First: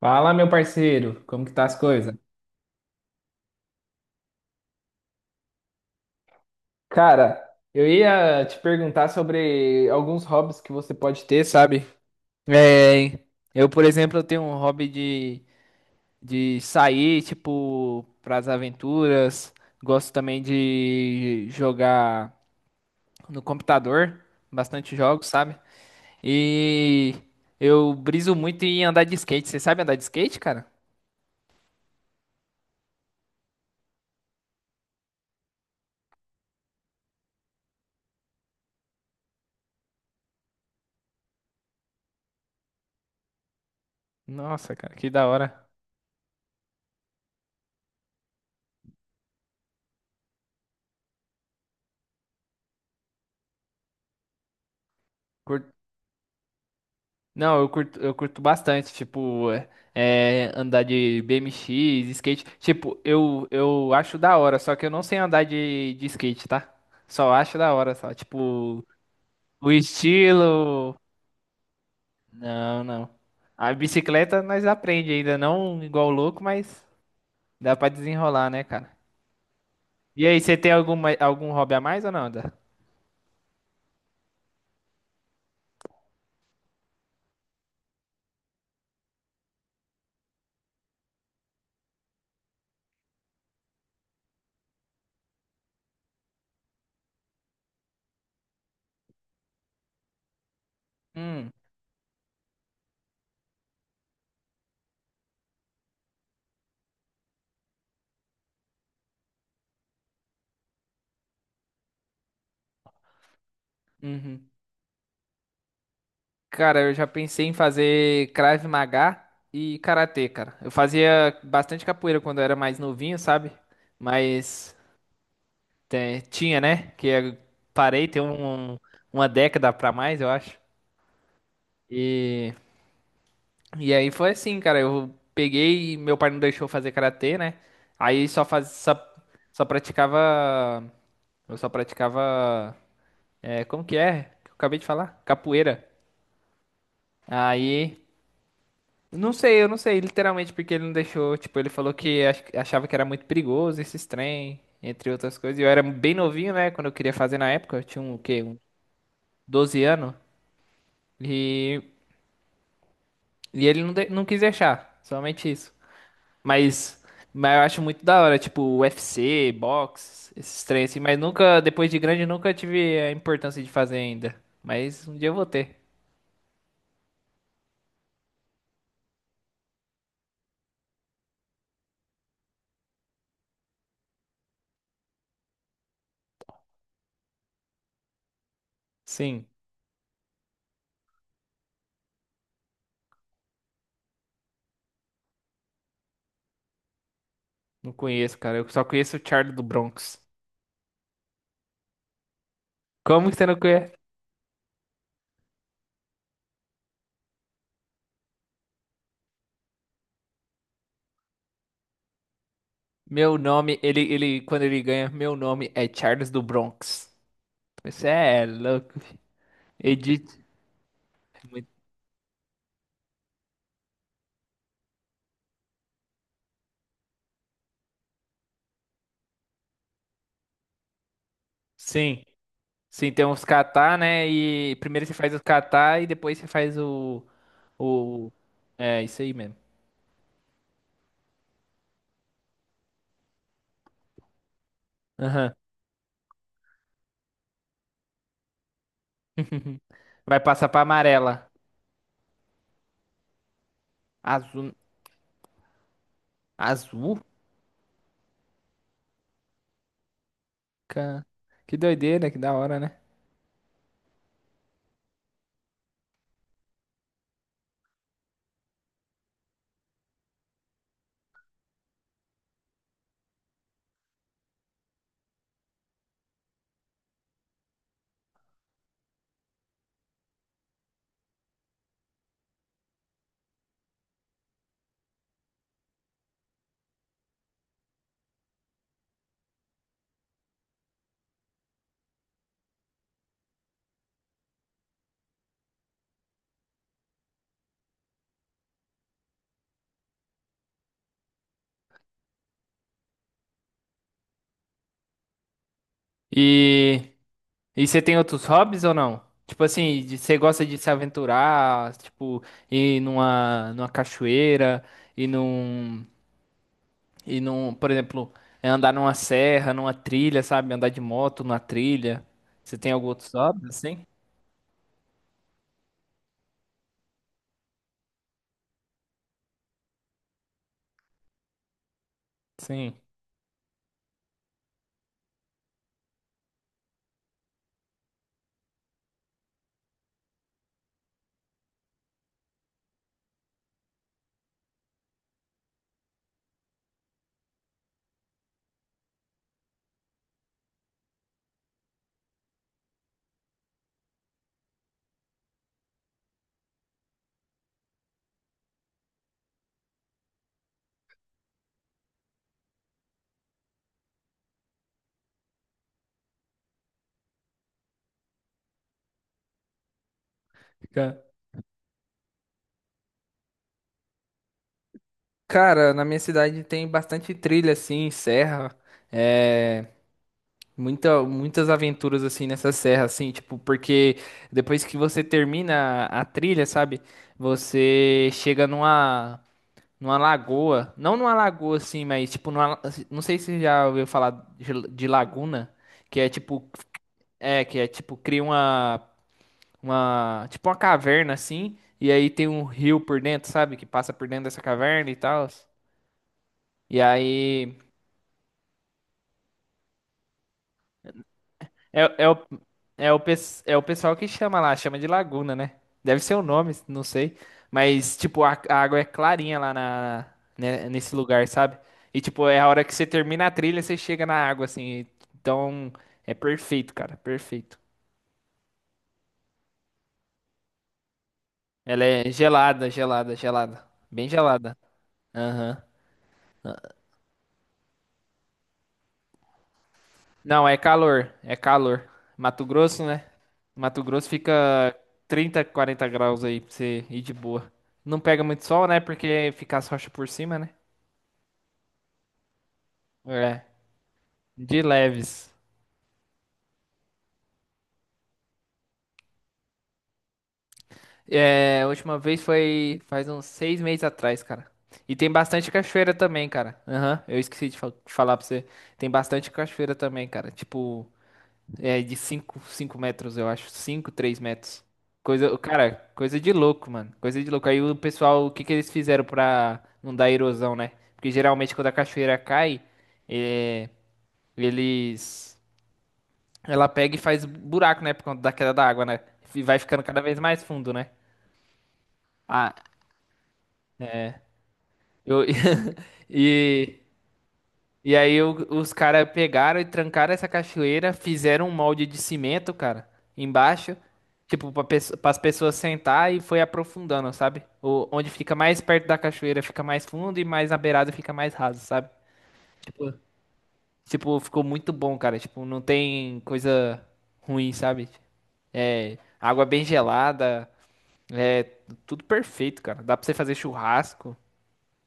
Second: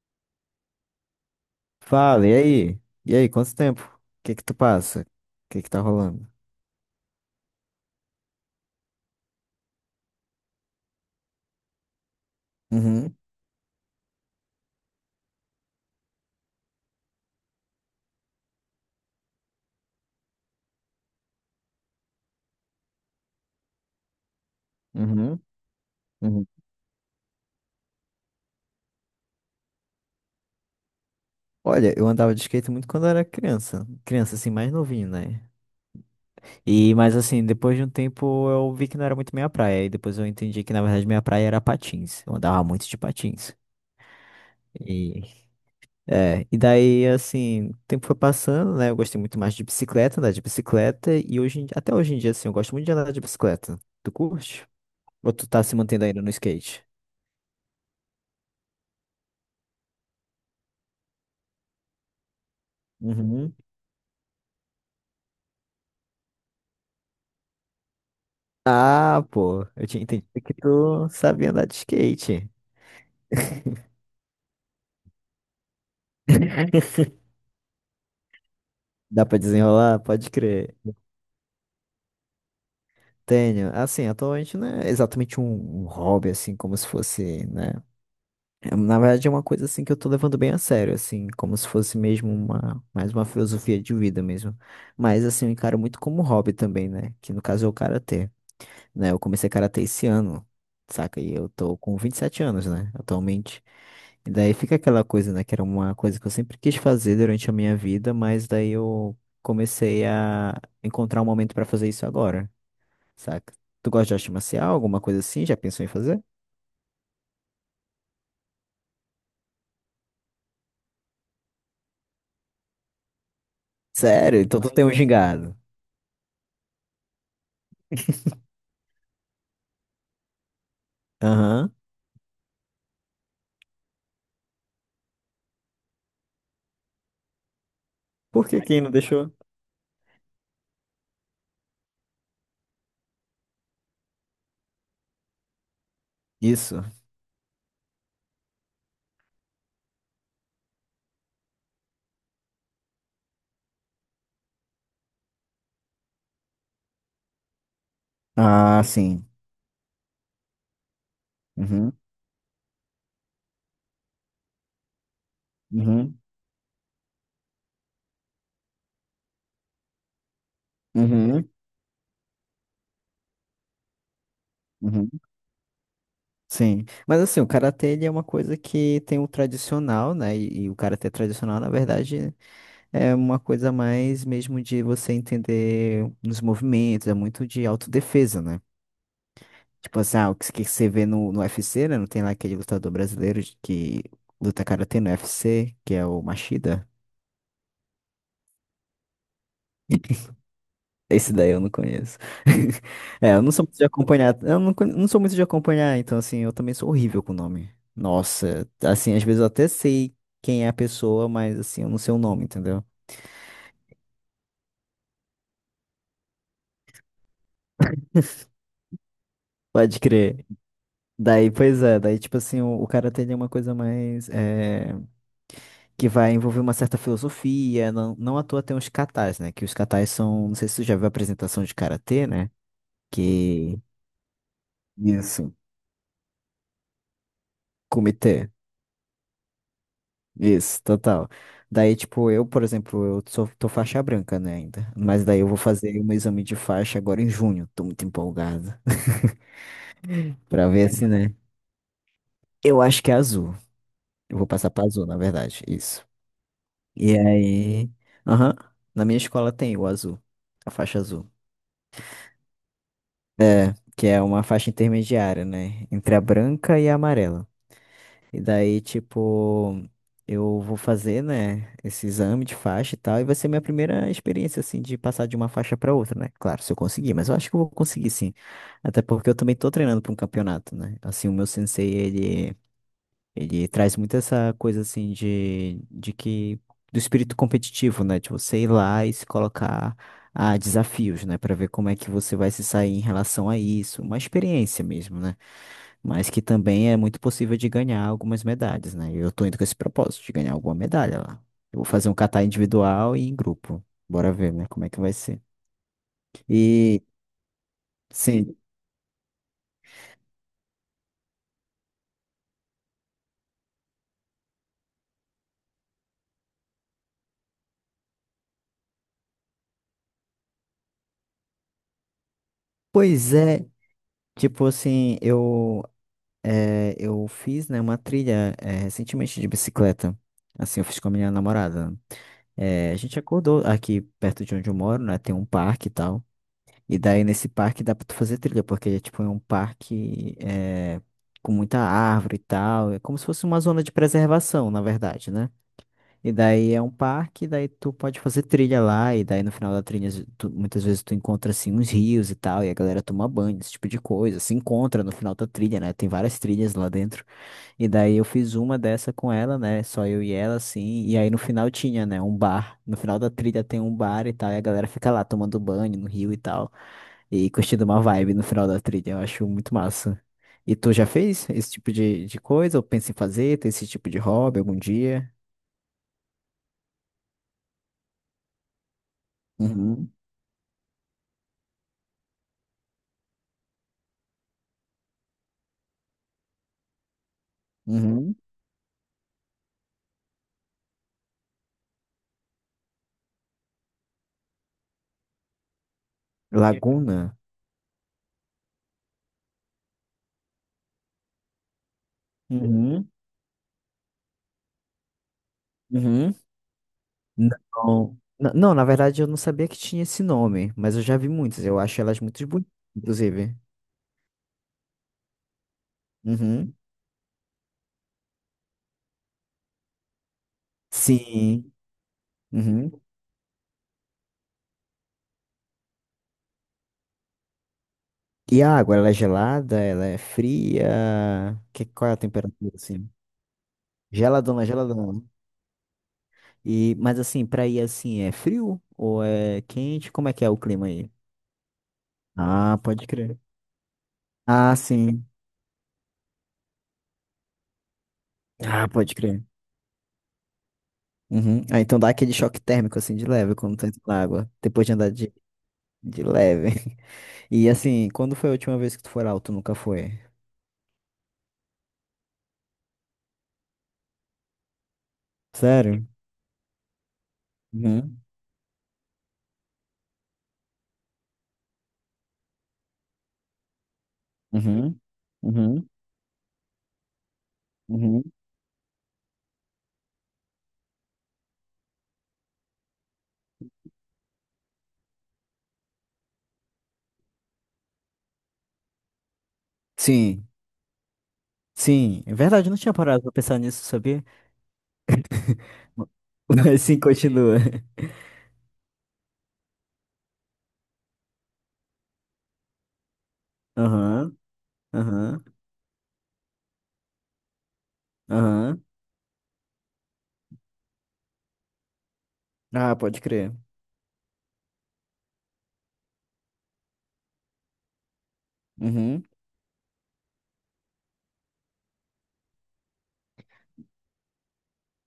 Fala, meu parceiro, como que tá as coisas? Fala, e aí? E aí, quanto tempo? O que que tu passa? O que que tá rolando? Cara, eu ia te perguntar sobre alguns hobbies que você pode ter, sabe? Uhum, É, eu, por exemplo, eu tenho um hobby de sair, tipo, pras aventuras. Gosto também de jogar no computador, bastante jogos, uhum, sabe? uhum. E eu briso muito em andar de skate. Você sabe andar de skate, cara? Olha, eu andava de skate muito quando eu era criança. Criança, assim, mais novinho, né? E, mas assim, depois de um tempo eu vi que não era muito minha praia. E depois eu entendi que, na verdade, minha praia era patins. Eu andava muito de patins. Nossa, cara, que E, da hora. e daí, assim, o tempo foi passando, né? Eu gostei muito mais de bicicleta, andar de bicicleta. E hoje, até hoje em dia, assim, eu gosto muito de andar de bicicleta. Tu curte? Ou tu tá se mantendo ainda no skate? Não, eu curto bastante, tipo, andar de BMX, skate. Tipo, eu, Uhum. eu acho da hora, só que eu não sei andar de skate, tá? Só acho da hora, só. Tipo, Ah, pô, o eu tinha entendido que estilo. tu sabia andar de skate. Não, não. A bicicleta nós aprende ainda, não igual louco, mas dá pra desenrolar, né, cara? Dá pra desenrolar? E Pode aí, você tem crer. Algum hobby a mais ou não, Dan? Tenho. Assim, atualmente não é exatamente um hobby, assim, como se fosse, né? É, na verdade, é uma coisa, assim, que eu tô levando bem a sério, assim, como se fosse mesmo mais uma filosofia de vida mesmo. Mas, assim, eu encaro muito como hobby também, né? Que no caso é o karatê, né? Eu comecei karatê esse ano, saca? E eu Hum, tô com 27 anos, né? Atualmente. E daí fica aquela coisa, né? Que era uma coisa que eu sempre quis fazer durante a minha vida, mas daí eu comecei a encontrar um momento pra fazer isso agora, saca? Tu gosta de arte uhum. marcial, alguma coisa assim? Já pensou em fazer? Cara, eu já pensei em fazer Krav Maga e karatê, cara. Eu fazia bastante capoeira quando eu era mais novinho, sabe? Sério? Então tu Mas tem um gingado. Tinha, né? Que eu parei tem um- uma década pra mais, eu acho. Aham. E, e aí foi assim, cara. Eu peguei, meu pai não deixou eu fazer karatê, né? Aí só Por que faz, quem não só, deixou? só praticava, eu só praticava, como que é? Que eu acabei de falar, capoeira. Isso. Aí não sei, eu não sei, literalmente, porque ele não deixou. Tipo, ele falou que achava que era muito perigoso esses trem, entre outras coisas. E eu era bem novinho, né? Quando eu queria fazer na época, eu tinha um, o quê? Um Ah, sim. 12 anos. E, Uhum. e ele não, não quis deixar, somente isso. Uhum. Mas, mas eu acho muito da hora, tipo, UFC, boxe, esses trem assim. Mas Uhum. nunca, depois de grande, nunca tive a importância de fazer ainda. Mas Uhum. um dia eu vou ter. Sim, mas assim, o karatê ele é uma coisa que tem o tradicional, né? E o karatê tradicional, na verdade, é uma coisa mais mesmo de você entender os movimentos, é muito de autodefesa, né? Sim, Tipo assim, ah, o que, que você vê no, UFC, né? Não tem lá aquele lutador brasileiro que luta karatê no UFC que é o Machida. não conheço, cara. Eu só conheço o Charlie do Bronx. Esse daí eu não conheço. Como É, que eu você não não sou muito de conhece? acompanhar. Eu não, con- não sou muito de acompanhar, então, assim, eu também sou horrível com o nome. Nossa, assim, às vezes eu até sei quem é a pessoa, mas, assim, eu não sei o nome, entendeu? Meu nome, ele, quando ele ganha, meu nome é Charles do Bronx. Isso é louco. Fi. Pode Edith. crer. Daí, pois Muito. é, daí, tipo assim, o cara tem uma coisa mais, que vai envolver uma certa filosofia. Não, não à toa tem os katas, né? Que os katas são. Não sei se você já viu a apresentação de Sim, karatê, né? sim, tem uns Que. catar, né? E primeiro você faz os Isso. catar e depois você faz o... Comitê. É, isso aí mesmo. Isso, total. Daí, tipo, eu, por exemplo, eu sou, tô faixa branca, né, ainda. Mas daí eu Aham. vou fazer um exame de faixa agora em junho. Tô muito empolgado. Vai passar Pra pra ver se, né? amarela. Eu acho que é azul. Eu vou passar Azul. pra azul, na verdade. Isso. E Azul? aí. Aham. Na minha escola tem o azul. A faixa Ca- azul. Que doideira, que da hora, né? Que é uma faixa intermediária, né? Entre a branca e a amarela. E daí, tipo, eu vou fazer, né, esse exame de faixa e tal, e vai ser minha primeira experiência, assim, de passar de uma faixa pra outra, né? Claro, se eu conseguir, mas eu acho que eu vou conseguir sim. Até porque eu também tô treinando pra um campeonato, né? Assim, o meu sensei, ele, traz muito essa coisa, assim, de que, do espírito competitivo, né? De você ir lá e se colocar a desafios, né? Pra ver como é que você vai se sair em relação a isso. Uma experiência mesmo, né? Mas que também é muito possível de ganhar algumas medalhas, né? Eu tô indo com esse propósito de ganhar alguma medalha lá. Eu vou fazer um catar individual e em grupo. Bora ver, né? Como é que vai ser. E, E. E você tem outros sim, hobbies ou não? Tipo assim, de- você gosta de se aventurar, tipo, ir numa cachoeira, ir num, ir num, por exemplo, andar numa serra, numa trilha, sabe? Andar de moto numa trilha. Você tem algum outro pois é. hobby assim? Tipo assim, eu fiz, né, uma trilha, recentemente de bicicleta. Assim, eu fiz com a minha namorada. É, Sim. a gente acordou aqui perto de onde eu moro, né? Tem um parque e tal. E daí nesse parque dá pra tu fazer trilha, porque ele é tipo é um parque é, com muita árvore e tal. É como se fosse uma zona de preservação, na verdade, né? E daí é um parque, daí tu pode fazer trilha lá, e daí no final da trilha muitas vezes tu encontra assim uns rios e tal, e a galera toma banho, esse tipo de coisa. Se encontra no final da trilha, né? Tem várias trilhas lá dentro. E daí eu fiz uma dessa com ela, né? Só eu e ela, assim. E aí no final tinha, né? Um bar. No final da trilha tem um bar e tal, e a galera fica lá tomando banho no rio e tal e curtindo uma vibe no final da trilha. Eu acho muito massa. E tu já Ca- fez esse tipo de coisa? Ou pensa em fazer? Tem esse tipo de hobby algum dia? Cara, na minha cidade tem bastante trilha assim, serra. Uhum, Muitas aventuras assim nessa serra, assim, tipo, porque depois que você termina a trilha, sabe? Você uhum. chega numa lagoa, não numa lagoa assim, mas tipo, numa, não sei se você já ouviu falar de laguna, que é tipo, Laguna? Que é tipo, cria tipo uma caverna assim, e aí tem um rio Uhum, por dentro, sabe? Que passa por dentro dessa caverna e tal. uhum. E aí. Não. Não, na verdade eu não sabia que tinha esse nome, mas eu já vi muitas. Eu É, acho elas é, o, muito bonitas, inclusive. O pessoal que chama lá, chama de laguna, né? Deve ser o nome, Uhum. não sei. Mas, tipo, a água é clarinha lá na, né, nesse lugar, Sim. sabe? E, tipo, é a hora Uhum. que você termina a trilha, você chega na água, assim. Então, é perfeito, cara, perfeito. E a água, ela é gelada? Ela é fria? Ela Qual é a é temperatura, gelada, assim? gelada, gelada. Bem Geladona, gelada. geladona. Aham. E, mas assim, pra ir assim, é frio ou é quente? Como é que é o Não, é clima aí? calor, é calor. Mato Ah, Grosso, pode né? crer. Mato Grosso Ah, fica sim. 30, 40 graus aí pra você ir de boa. Não pega muito sol, Ah, né? pode crer. Porque fica as rochas por cima, né? Uhum. Ah, então dá aquele choque térmico assim de leve É, quando tá entrando na água, de depois de andar de, leves. de leve. E assim, quando foi a última vez que tu foi lá ou tu nunca foi? É, a última vez foi faz uns 6 meses atrás, cara. E tem bastante Sério? cachoeira também, cara. Aham, eu esqueci de Uhum. falar pra você. Tem bastante cachoeira também, cara. Tipo, é de 5 metros, eu acho. Cinco 3 metros. Uhum. Coisa, Uhum. cara, coisa de louco, mano. Coisa de louco. Aí o Uhum. pessoal, o que que eles fizeram pra não dar erosão, né? Porque geralmente quando a cachoeira cai, é, eles. Ela pega e faz buraco, né? Por conta da queda da água, né? E vai ficando cada vez Sim. mais fundo, né? Sim. É verdade, eu Ah, não tinha parado pra pensar nisso, sabia? eu. Ma- Mas E. sim, continua. E aí os caras pegaram e trancaram essa cachoeira, fizeram um molde de cimento, cara, embaixo, Aham. tipo, para as Aham. pessoas sentar e foi aprofundando, sabe? Onde fica mais Aham. perto da cachoeira fica mais fundo e mais na beirada fica mais raso, sabe? Ah, Tipo, pode crer. tipo, ficou muito bom, cara. Tipo, não tem coisa ruim, sabe? É, Uhum. água bem gelada, é tudo perfeito, cara. Dá pra você fazer churrasco.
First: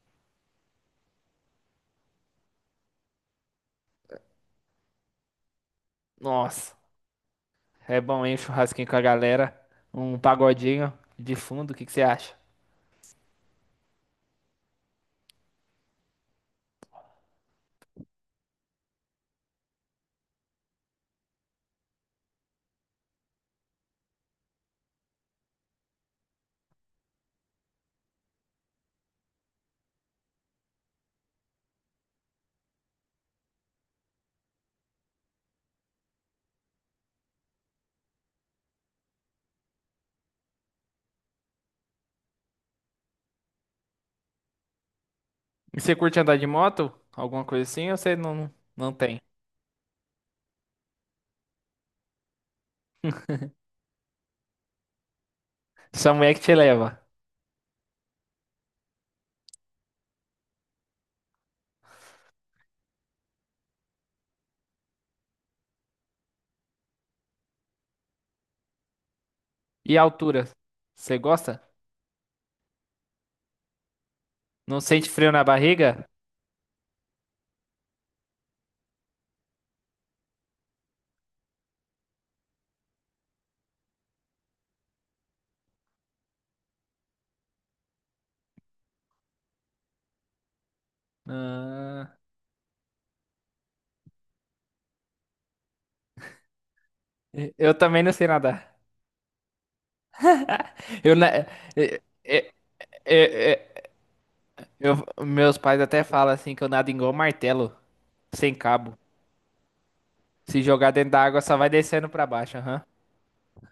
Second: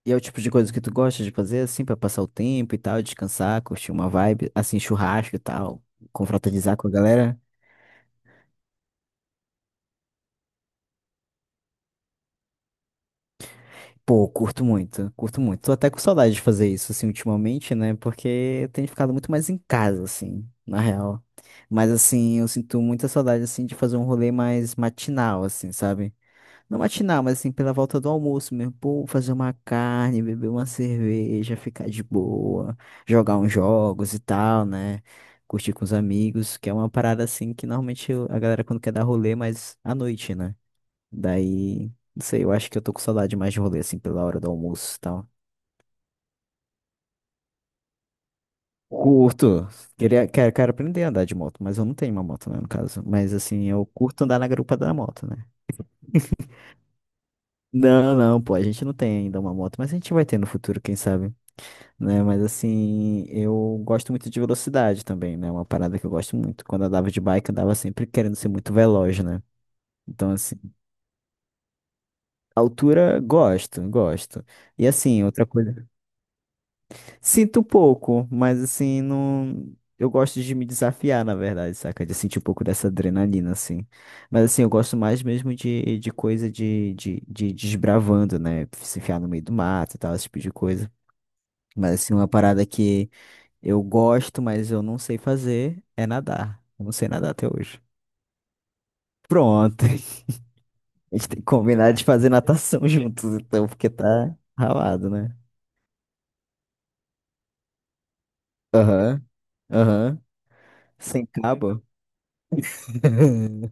E é o tipo de coisa que tu gosta de fazer, assim, pra passar o tempo e tal, descansar, curtir uma vibe, assim, churrasco e tal, Nossa. confraternizar com a galera. É bom, hein? Um churrasquinho com a galera. Um pagodinho de fundo, o que que você acha? Pô, curto muito, curto muito. Tô até com saudade de fazer isso, assim, ultimamente, né? Porque eu tenho ficado muito mais em casa, assim, na real. Mas, assim, eu sinto muita saudade, assim, de fazer um rolê mais matinal, assim, sabe? Não matinal, mas assim, pela volta do almoço mesmo. Pô, fazer uma carne, beber uma cerveja, ficar de boa, jogar uns jogos e tal, né? Curtir com os amigos, que é uma parada assim que normalmente a galera quando quer dar rolê, mas à noite, né? Daí, não sei, eu acho que eu tô com saudade mais de rolê, assim, pela hora do almoço e tal. E você curte andar de moto? Alguma coisa assim? Ou você não, não tem? Curto. Queria, quero aprender a andar de moto, mas eu não tenho uma moto, né, no caso. Mas assim, eu curto andar na garupa da moto, né? Sua mulher que te leva. Não, não, pô, a gente não tem ainda uma moto, mas a gente vai ter no futuro, quem sabe, né? Mas assim, eu gosto muito de velocidade também, né? Uma parada que eu gosto muito. Quando eu andava de bike, eu andava sempre querendo ser muito veloz, né? E a Então, altura? assim, Você gosta? altura, gosto, gosto. Não E sente assim, frio na outra coisa, barriga? sinto um pouco, mas assim, não. Eu gosto de me desafiar, na verdade, saca? De sentir um pouco dessa adrenalina, assim. Mas assim, eu gosto mais mesmo de coisa de desbravando, né? Se enfiar no meio do mato e tal, esse tipo de coisa. Mas assim, Ah, uma parada que eu gosto, mas eu não sei fazer, é nadar. Eu não sei nadar até eu hoje. também não sei nadar. Pronto. Eu, A na- gente tem que é- combinar de fazer é- natação juntos, é- então, porque é- tá eu- ralado, né? Meus pais até falam assim que eu nado igual martelo, sem cabo. Aham, aham. Se jogar dentro da Sem água, só vai cabo? descendo pra baixo, aham.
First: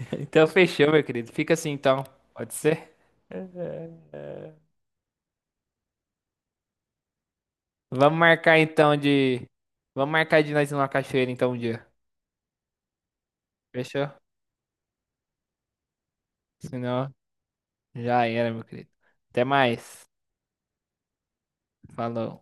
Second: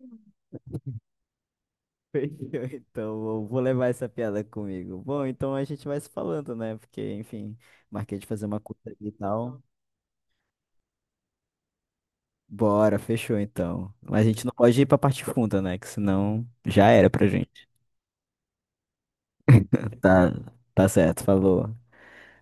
Então fechou, meu querido. Fica assim então. Pode Fechou, ser? então, eu vou levar essa piada comigo. Bom, então a gente vai se falando, né? Porque, enfim, Vamos marquei de fazer marcar uma curta então aqui e de. tal. Vamos marcar de nós ir numa cachoeira então um dia. Bora, fechou então. Fechou? Mas a gente não pode ir pra parte funda, né? Que senão já era Senão pra gente. já era, meu querido. Até mais. Tá, tá certo, falou. Falou.